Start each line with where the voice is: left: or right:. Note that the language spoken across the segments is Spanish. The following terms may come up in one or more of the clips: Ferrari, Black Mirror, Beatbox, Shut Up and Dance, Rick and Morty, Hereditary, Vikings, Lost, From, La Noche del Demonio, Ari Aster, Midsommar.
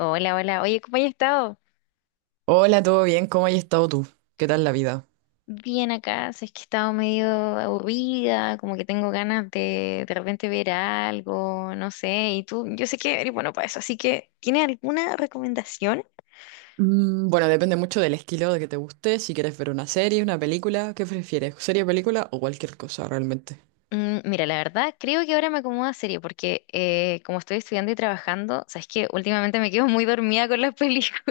left: Hola, hola. Oye, ¿cómo has estado?
right: Hola, ¿todo bien? ¿Cómo has estado tú? ¿Qué tal la vida?
left: Bien acá, si es que he estado medio aburrida, como que tengo ganas de repente ver algo, no sé. Y tú, yo sé que eres bueno para eso, así que ¿tienes alguna recomendación?
right: Bueno, depende mucho del estilo de que te guste, si quieres ver una serie, una película, ¿qué prefieres? ¿Serie, película o cualquier cosa realmente?
left: Mm, mira, la verdad, creo que ahora me acomoda serie, porque como estoy estudiando y trabajando, sabes que últimamente me quedo muy dormida con las películas.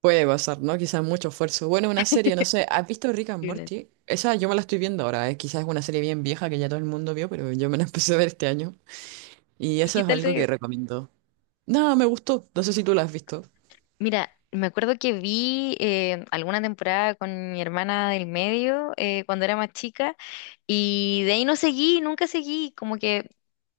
right: Puede pasar, ¿no? Quizás mucho esfuerzo. Bueno, una serie, no sé, ¿has visto Rick and Morty? Esa yo me la estoy viendo ahora, ¿eh? Quizás es una serie bien vieja que ya todo el mundo vio, pero yo me la empecé a ver este año. Y
left: ¿Y
right: eso
left: qué
right: es
left: tal?
right: algo que recomiendo. No, me gustó, no sé si tú la has visto.
left: Mira, me acuerdo que vi alguna temporada con mi hermana del medio cuando era más chica y de ahí no seguí, nunca seguí, como que,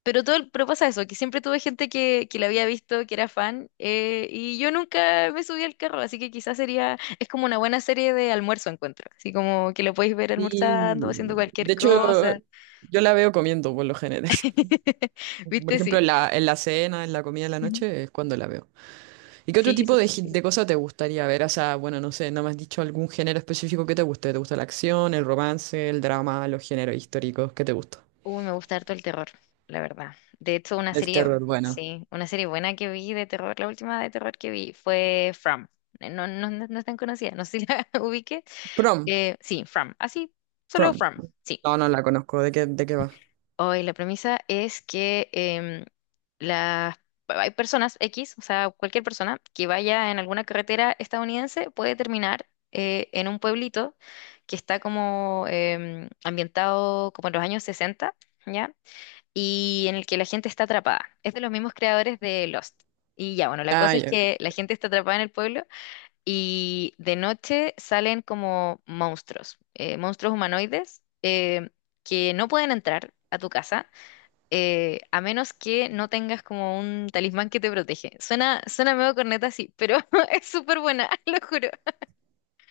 left: pero todo, pero pasa eso, que siempre tuve gente que la había visto, que era fan y yo nunca me subí al carro, así que quizás sería, es como una buena serie de almuerzo encuentro, así como que lo podéis ver
right: Sí.
left: almorzando, haciendo cualquier
right: De hecho,
left: cosa.
right: yo la veo comiendo por lo general. Por
left: ¿Viste? Sí.
right: ejemplo, en la cena, en la comida de la
left: Ujú.
right: noche, es cuando la veo. ¿Y qué otro
left: Sí, eso
right: tipo de, gi-
left: sí.
right: de cosa te gustaría ver? O sea, bueno, no sé, no me has dicho algún género específico que te guste. ¿Te gusta la acción, el romance, el drama, los géneros históricos? ¿Qué te gusta?
left: Uy, me gusta harto el terror, la verdad. De hecho, una
right: El
left: serie,
right: terror, bueno.
left: sí, una serie buena que vi de terror, la última de terror que vi fue From. No, no, no, no es tan conocida, no sé si la ubique.
right: Prom,
left: Sí, From, así, solo
right: prom.
left: From, sí.
right: No, no la conozco. ¿De qué va?
left: Hoy la premisa es que las, hay personas X, o sea, cualquier persona que vaya en alguna carretera estadounidense puede terminar en un pueblito que está como ambientado como en los años 60, ¿ya? Y en el que la gente está atrapada. Es de los mismos creadores de Lost. Y ya, bueno, la
right: Ah,
left: cosa es
right: ya.
left: que la gente está atrapada en el pueblo y de noche salen como monstruos, monstruos humanoides que no pueden entrar a tu casa a menos que no tengas como un talismán que te protege. Suena, suena medio corneta, sí, pero es súper buena, lo juro.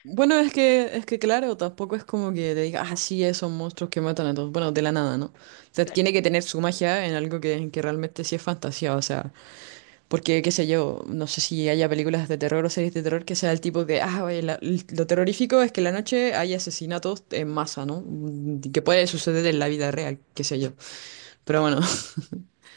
right: Bueno, es que claro, tampoco es como que te diga, ah, sí, esos monstruos que matan a todos. Bueno, de la nada, ¿no? O sea, tiene que tener su magia en algo que realmente sí es fantasía. O sea. Porque, qué sé yo, no sé si haya películas de terror o series de terror que sea el tipo de, ah, oye, lo terrorífico es que en la noche hay asesinatos en masa, ¿no? Que puede suceder en la vida real, qué sé yo. Pero bueno,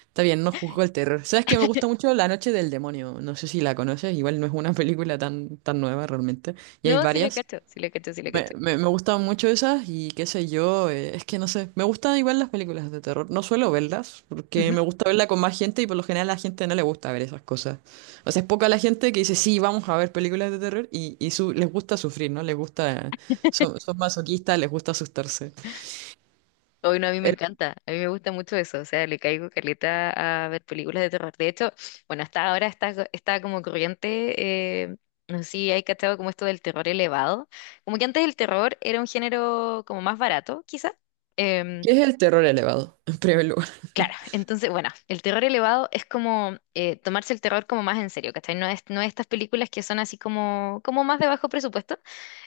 right: está bien, no juzgo el terror. ¿Sabes que me gusta mucho La Noche del Demonio? No sé si la conoces, igual no es una película tan, tan nueva realmente. Y hay
left: No, sí la
right: varias.
left: cacho, sí la cacho, sí la
right: Me,
left: cacho.
right: me, me gustan mucho esas y qué sé yo, es que no sé, me gustan igual las películas de terror, no suelo verlas porque
left: Ujú.
right: me gusta verla con más gente y por lo general a la gente no le gusta ver esas cosas. O sea, es poca la gente que dice, sí, vamos a ver películas de terror y les gusta sufrir, ¿no? Les gusta, son masoquistas, les gusta asustarse.
left: Hoy no, a mí me
right: El-
left: encanta, a mí me gusta mucho eso, o sea, le caigo caleta a ver películas de terror. De hecho, bueno, hasta ahora está, está como corriente, no sé si hay cachado como esto del terror elevado, como que antes el terror era un género como más barato, quizá. Em,
right: ¿Qué es el terror elevado? En primer lugar.
left: claro, entonces, bueno, el terror elevado es como tomarse el terror como más en serio, ¿cachai? No es, no estas películas que son así como, como más de bajo presupuesto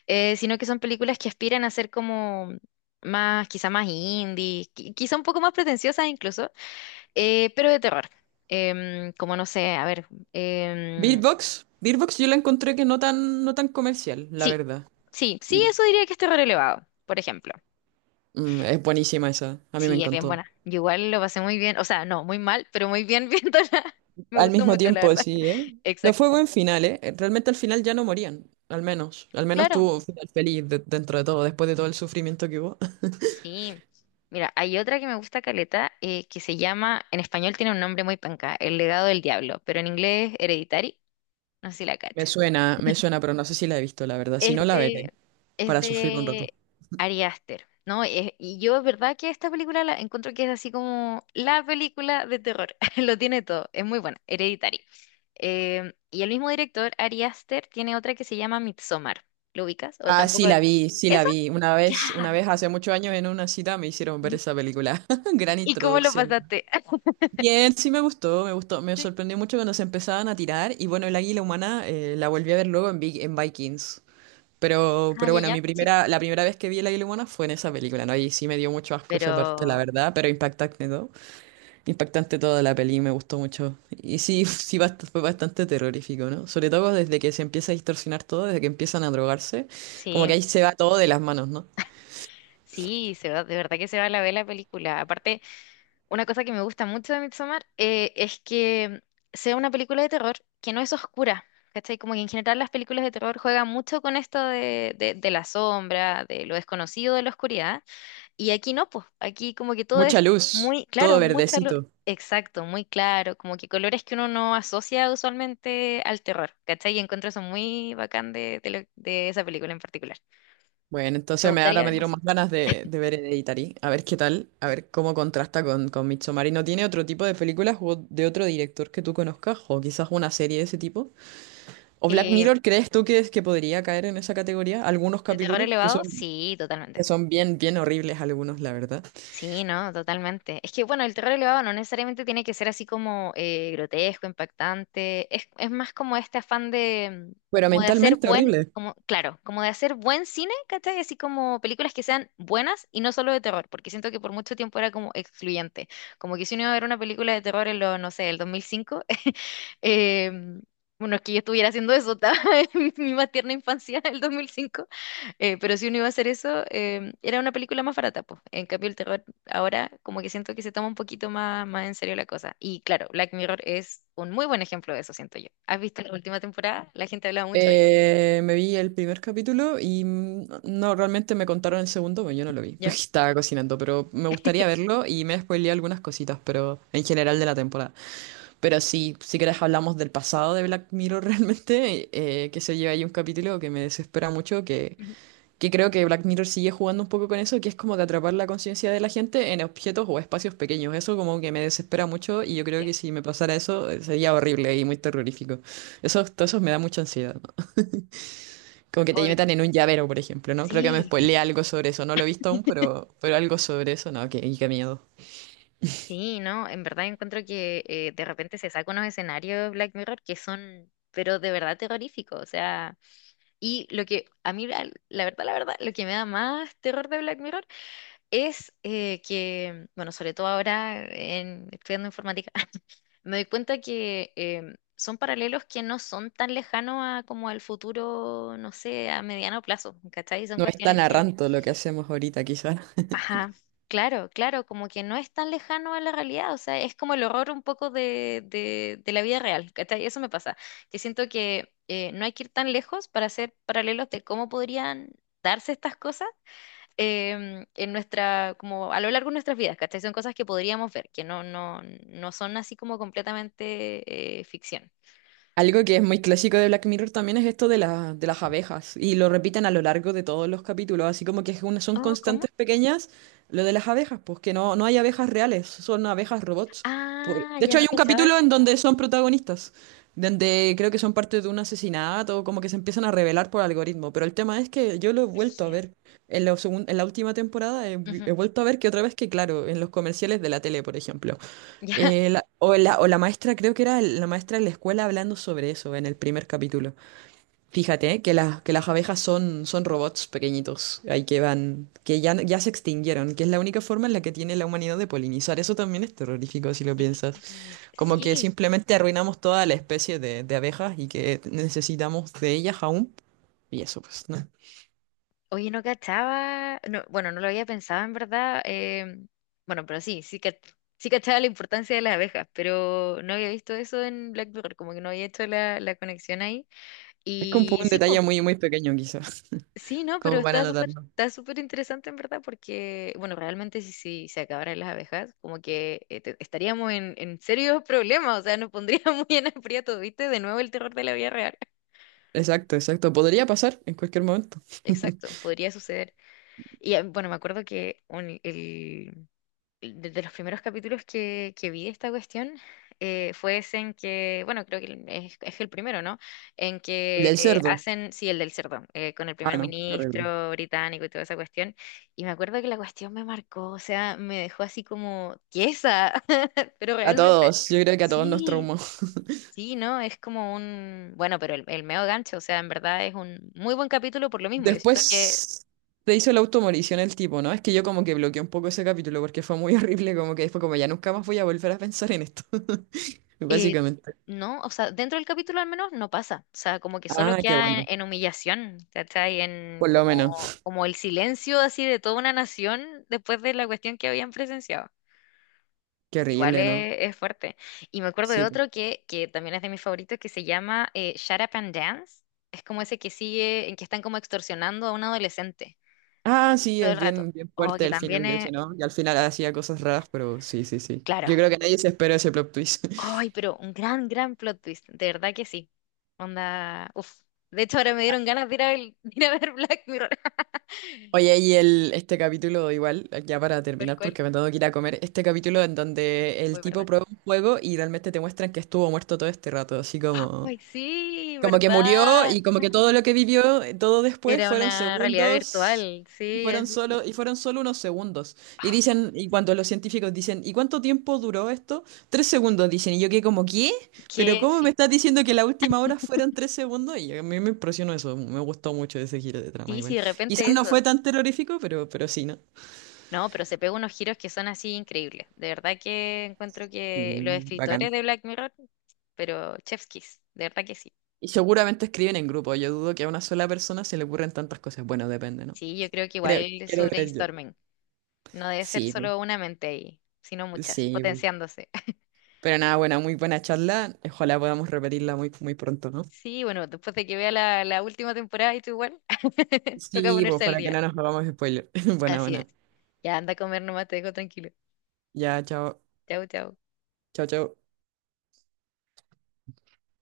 left: sino que son películas que aspiran a ser como más, quizá más indie, quizá un poco más pretenciosas incluso, pero de terror. Como no sé, a ver, em,
right: Beatbox, Beatbox yo la encontré que no tan comercial, la
left: sí,
right: verdad.
left: sí, sí, eso diría que es terror elevado, por ejemplo.
right: Es buenísima esa, a mí me
left: Sí, es bien
right: encantó.
left: buena. Yo igual lo pasé muy bien, o sea, no, muy mal, pero muy bien viéndola. Me
right: Al
left: gustó
right: mismo
left: mucho, la
right: tiempo,
left: verdad.
right: sí, ¿eh? No fue
left: Exacto.
right: buen final, ¿eh? Realmente al final ya no morían, al menos. Al menos
left: Claro,
right: tuvo un final feliz dentro de todo, después de todo el sufrimiento que hubo.
left: sí. Mira, hay otra que me gusta caleta, que se llama, en español tiene un nombre muy panca, El Legado del Diablo, pero en inglés es Hereditary. No sé si la cachas.
right: Me suena, pero no sé si la he visto, la verdad. Si
left: Es
right: no, la veré
left: de, es
right: para sufrir un rato.
left: de Ari Aster, ¿no? Y yo es verdad que esta película la encuentro que es así como la película de terror. Lo tiene todo, es muy buena, Hereditary. Y el mismo director, Ari Aster, tiene otra que se llama Midsommar. ¿Lo ubicas? ¿O
right: Ah, sí,
left: tampoco?
right: la vi, sí, la
left: ¿Eso?
right: vi.
left: Ya.
right: Una vez hace muchos años en una cita me hicieron ver esa película. Gran
left: ¿Y cómo lo
right: introducción.
left: pasaste?
right: Bien, sí me gustó, me gustó. Me
left: Sí.
right: sorprendió mucho cuando se empezaban a tirar. Y bueno, el águila humana la volví a ver luego en Vikings. Pero,
left: Ah,
right: pero
left: ya,
right: bueno,
left: ya,
right: mi
left: sí.
right: primera, la primera vez que vi el águila humana fue en esa película, ¿no? Y sí me dio mucho asco esa parte, la
left: Pero
right: verdad, pero impactante todo. Impactante toda la peli, me gustó mucho. Y sí, sí fue bastante terrorífico, ¿no? Sobre todo desde que se empieza a distorsionar todo, desde que empiezan a drogarse, como
left: sí,
right: que ahí se va todo de las manos, ¿no?
left: sí, se va, de verdad que se va la ver la película. Aparte, una cosa que me gusta mucho de Midsommar es que sea una película de terror que no es oscura, ¿cachai? Como que en general las películas de terror juegan mucho con esto de, de la sombra, de lo desconocido, de la oscuridad, y aquí no, pues, aquí como que todo
right: Mucha
left: es
right: luz,
left: muy
right: todo
left: claro, mucha luz,
right: verdecito.
left: exacto, muy claro, como que colores que uno no asocia usualmente al terror, ¿cachai? Y encuentro eso muy bacán de, de esa película en particular.
right: Bueno,
left: Me
right: entonces me,
left: gustaría
right: ahora me
left: ver
right: dieron
left: más.
right: más ganas de ver Hereditary, a ver qué tal, a ver cómo contrasta con Midsommar. ¿Y no tiene otro tipo de películas o de otro director que tú conozcas? O quizás una serie de ese tipo. ¿O Black
left: Eh,
right: Mirror crees tú que podría caer en esa categoría? Algunos
left: ¿De terror
right: capítulos que
left: elevado?
right: son,
left: Sí, totalmente.
right: que son bien, bien horribles algunos, la verdad.
left: Sí, no, totalmente. Es que, bueno, el terror elevado no necesariamente tiene que ser así como grotesco, impactante. Es más como este afán de,
right: Pero
left: como de hacer
right: mentalmente
left: buen,
right: horribles.
left: como, claro, como de hacer buen cine, ¿cachai? Así como películas que sean buenas y no solo de terror, porque siento que por mucho tiempo era como excluyente. Como que si uno iba a ver una película de terror en lo, no sé, el 2005, eh, bueno, es que yo estuviera haciendo eso, estaba en mi más tierna infancia, el 2005. Pero si uno iba a hacer eso, era una película más barata, pues. En cambio, el terror ahora como que siento que se toma un poquito más, más en serio la cosa. Y claro, Black Mirror es un muy buen ejemplo de eso, siento yo. ¿Has visto la última temporada? La gente hablaba mucho de ella.
right: Me vi el primer capítulo y no, realmente me contaron el segundo, pero yo no lo vi, porque estaba cocinando, pero me gustaría verlo y me spoileé algunas cositas, pero en general de la temporada. Pero sí, si querés hablamos del pasado de Black Mirror realmente, que se lleva ahí un capítulo que me desespera mucho, que
left: Ujú.
right: Que creo que Black Mirror sigue jugando un poco con eso, que es como de atrapar la conciencia de la gente en objetos o espacios pequeños. Eso como que me desespera mucho y yo creo
left: Sí.
right: que si me pasara eso sería horrible y muy terrorífico. Todo eso me da mucha ansiedad, ¿no? Como que te
left: Hoy,
right: metan en un llavero, por ejemplo, ¿no? Creo que me
left: sí.
right: spoileé algo sobre eso. No lo he visto aún, pero algo sobre eso, no, que, y qué miedo.
left: Sí, no, en verdad encuentro que de repente se saca unos escenarios Black Mirror que son, pero de verdad terroríficos, o sea, y lo que a mí, la, la verdad, lo que me da más terror de Black Mirror es que, bueno, sobre todo ahora en, estudiando informática, me doy cuenta que son paralelos que no son tan lejanos a como al futuro, no sé, a mediano plazo, ¿cachai? Son
right: No es tan
left: cuestiones que,
right: arranto lo que hacemos ahorita, quizás.
left: ajá, claro, claro, como que no es tan lejano a la realidad, o sea, es como el horror un poco de la vida real, ¿cachai? Eso me pasa, que siento que no hay que ir tan lejos para hacer paralelos de cómo podrían darse estas cosas en nuestra, como a lo largo de nuestras vidas, ¿cachai? Son cosas que podríamos ver, que no, no, no son así como completamente ficción.
right: Algo que es muy clásico de Black Mirror también es esto de las abejas, y lo repiten a lo largo de todos los capítulos, así como que es son
left: Oh, ¿cómo?
right: constantes pequeñas lo de las abejas, pues que no hay abejas reales, son abejas robots.
left: Ah,
right: De
left: ya
right: hecho,
left: no
right: hay un
left: cachaba
right: capítulo
left: eso.
right: en donde son protagonistas, donde creo que son parte de un asesinato, como que se empiezan a revelar por algoritmo, pero el tema es que yo lo he vuelto a
left: Brígido.
right: ver en la última temporada, he,
left: Ujú.
right: he vuelto a ver que otra vez que, claro, en los comerciales de la tele, por ejemplo.
left: Ya.
right: La maestra, creo que era la maestra de la escuela hablando sobre eso en el primer capítulo. Fíjate que las abejas son robots pequeñitos, ahí que van, que ya se extinguieron, que es la única forma en la que tiene la humanidad de polinizar. Eso también es terrorífico si lo piensas. Como que
left: Sí.
right: simplemente arruinamos toda la especie de abejas y que necesitamos de ellas aún. Y eso, pues, ¿no?
left: Oye, no cachaba. No, bueno, no lo había pensado en verdad. Bueno, pero sí, sí que sí cachaba la importancia de las abejas, pero no había visto eso en Black Mirror, como que no había hecho la, la conexión ahí.
right: Es como un poco
left: Y
right: un
left: sí, pues.
right: detalle muy, muy pequeño, quizás,
left: Sí, no, pero
right: como para anotarlo.
left: está súper interesante en verdad porque, bueno, realmente si, si se acabaran las abejas, como que estaríamos en serios problemas, o sea, nos pondríamos muy en aprieto, ¿viste? De nuevo el terror de la vida real.
right: Exacto, exacto. Podría pasar en cualquier momento.
left: Exacto, podría suceder. Y ah, bueno, me acuerdo que el, desde los primeros capítulos que vi de esta cuestión fue ese en que, bueno, creo que es el primero, ¿no? En que
right: Del cerdo.
left: hacen, sí, el del cerdo, con el
right: Ah,
left: primer
right: no, qué horrible.
left: ministro británico y toda esa cuestión. Y me acuerdo que la cuestión me marcó, o sea, me dejó así como tiesa, pero
right: A
left: realmente,
right: todos, yo creo que a todos nos
left: sí.
right: traumó.
left: Sí, no, es como un, bueno, pero el meo gancho, o sea, en verdad es un muy buen capítulo por lo mismo. Yo siento que
right: Después se hizo la automorición el tipo, ¿no? Es que yo como que bloqueé un poco ese capítulo porque fue muy horrible, como que después como ya nunca más voy a volver a pensar en esto,
left: Eh,
right: básicamente.
left: no, o sea, dentro del capítulo al menos no pasa. O sea, como que solo
right: Ah, qué
left: queda
right: bueno,
left: en humillación, ¿cachai? En
right: por lo
left: como,
right: menos.
left: como el silencio así de toda una nación después de la cuestión que habían presenciado.
right: Qué
left: Igual
right: horrible, ¿no?
left: es fuerte. Y me acuerdo de
right: Sí. Po.
left: otro que también es de mis favoritos que se llama Shut Up and Dance. Es como ese que sigue, en que están como extorsionando a un adolescente
right: Ah, sí,
left: todo el
right: es
left: rato.
right: bien, bien
left: Oh,
right: fuerte
left: que
right: el
left: también
right: final de
left: es,
right: eso, ¿no? Y al final
left: eh,
right: hacía cosas raras, pero sí, sí, sí.
left: claro,
right: Yo creo que nadie se esperó ese plot twist.
left: ay, pero un gran, gran plot twist, de verdad que sí. Onda, uf. De hecho, ahora me dieron ganas de ir a ver, de ir a ver Black Mirror.
right: Oye, y este capítulo, igual, ya para
left: ¿Cuál,
right: terminar,
left: cuál?
right: porque me tengo que ir a comer, este capítulo en donde el
left: Fue
right: tipo
left: verdad.
right: prueba un juego y realmente te muestran que estuvo muerto todo este rato, así como...
left: Ay, sí,
right: Como que murió
left: verdad.
right: y como que todo lo que vivió, todo después
left: Era
right: fueron
left: una realidad
right: segundos
left: virtual,
right: y
left: sí,
right: fueron
left: así.
right: solo, y fueron solo unos segundos. Y cuando los científicos dicen, ¿y cuánto tiempo duró esto? 3 segundos, dicen. Y yo que como, ¿qué? ¿Pero
left: Que
right: cómo me
left: sí,
right: estás diciendo que la última hora fueron 3 segundos? Y a mí me impresionó eso, me gustó mucho ese giro de trama
left: sí, sí,
right: igual.
left: de
right: Quizás
left: repente
right: no
left: eso.
right: fue tan terrorífico, pero sí, ¿no?
left: No, pero se pega unos giros que son así increíbles. De verdad que encuentro
right: Y
left: que los escritores
right: bacán.
left: de Black Mirror, pero chef's kiss, de verdad que sí.
right: Y seguramente escriben en grupo, yo dudo que a una sola persona se le ocurran tantas cosas. Bueno, depende, ¿no?
left: Sí, yo creo que
right: Creo,
left: igual
right: quiero
left: sobre
right: creer yo.
left: brainstorming. No debe ser
right: Sí.
left: solo una mente ahí, sino muchas,
right: Sí, bu.
left: potenciándose.
right: Pero nada, buena, muy buena charla. Ojalá podamos repetirla muy, muy pronto, ¿no?
left: Sí, bueno, después de que vea la, la última temporada y tú igual, toca
right: Sí, pues
left: ponerse al
right: para que
left: día.
right: no nos hagamos spoiler. Buena,
left: Así es.
right: buena.
left: Ya anda a comer nomás, te dejo tranquilo.
right: Ya, chao.
left: Chau, chau.
right: Chao, chao.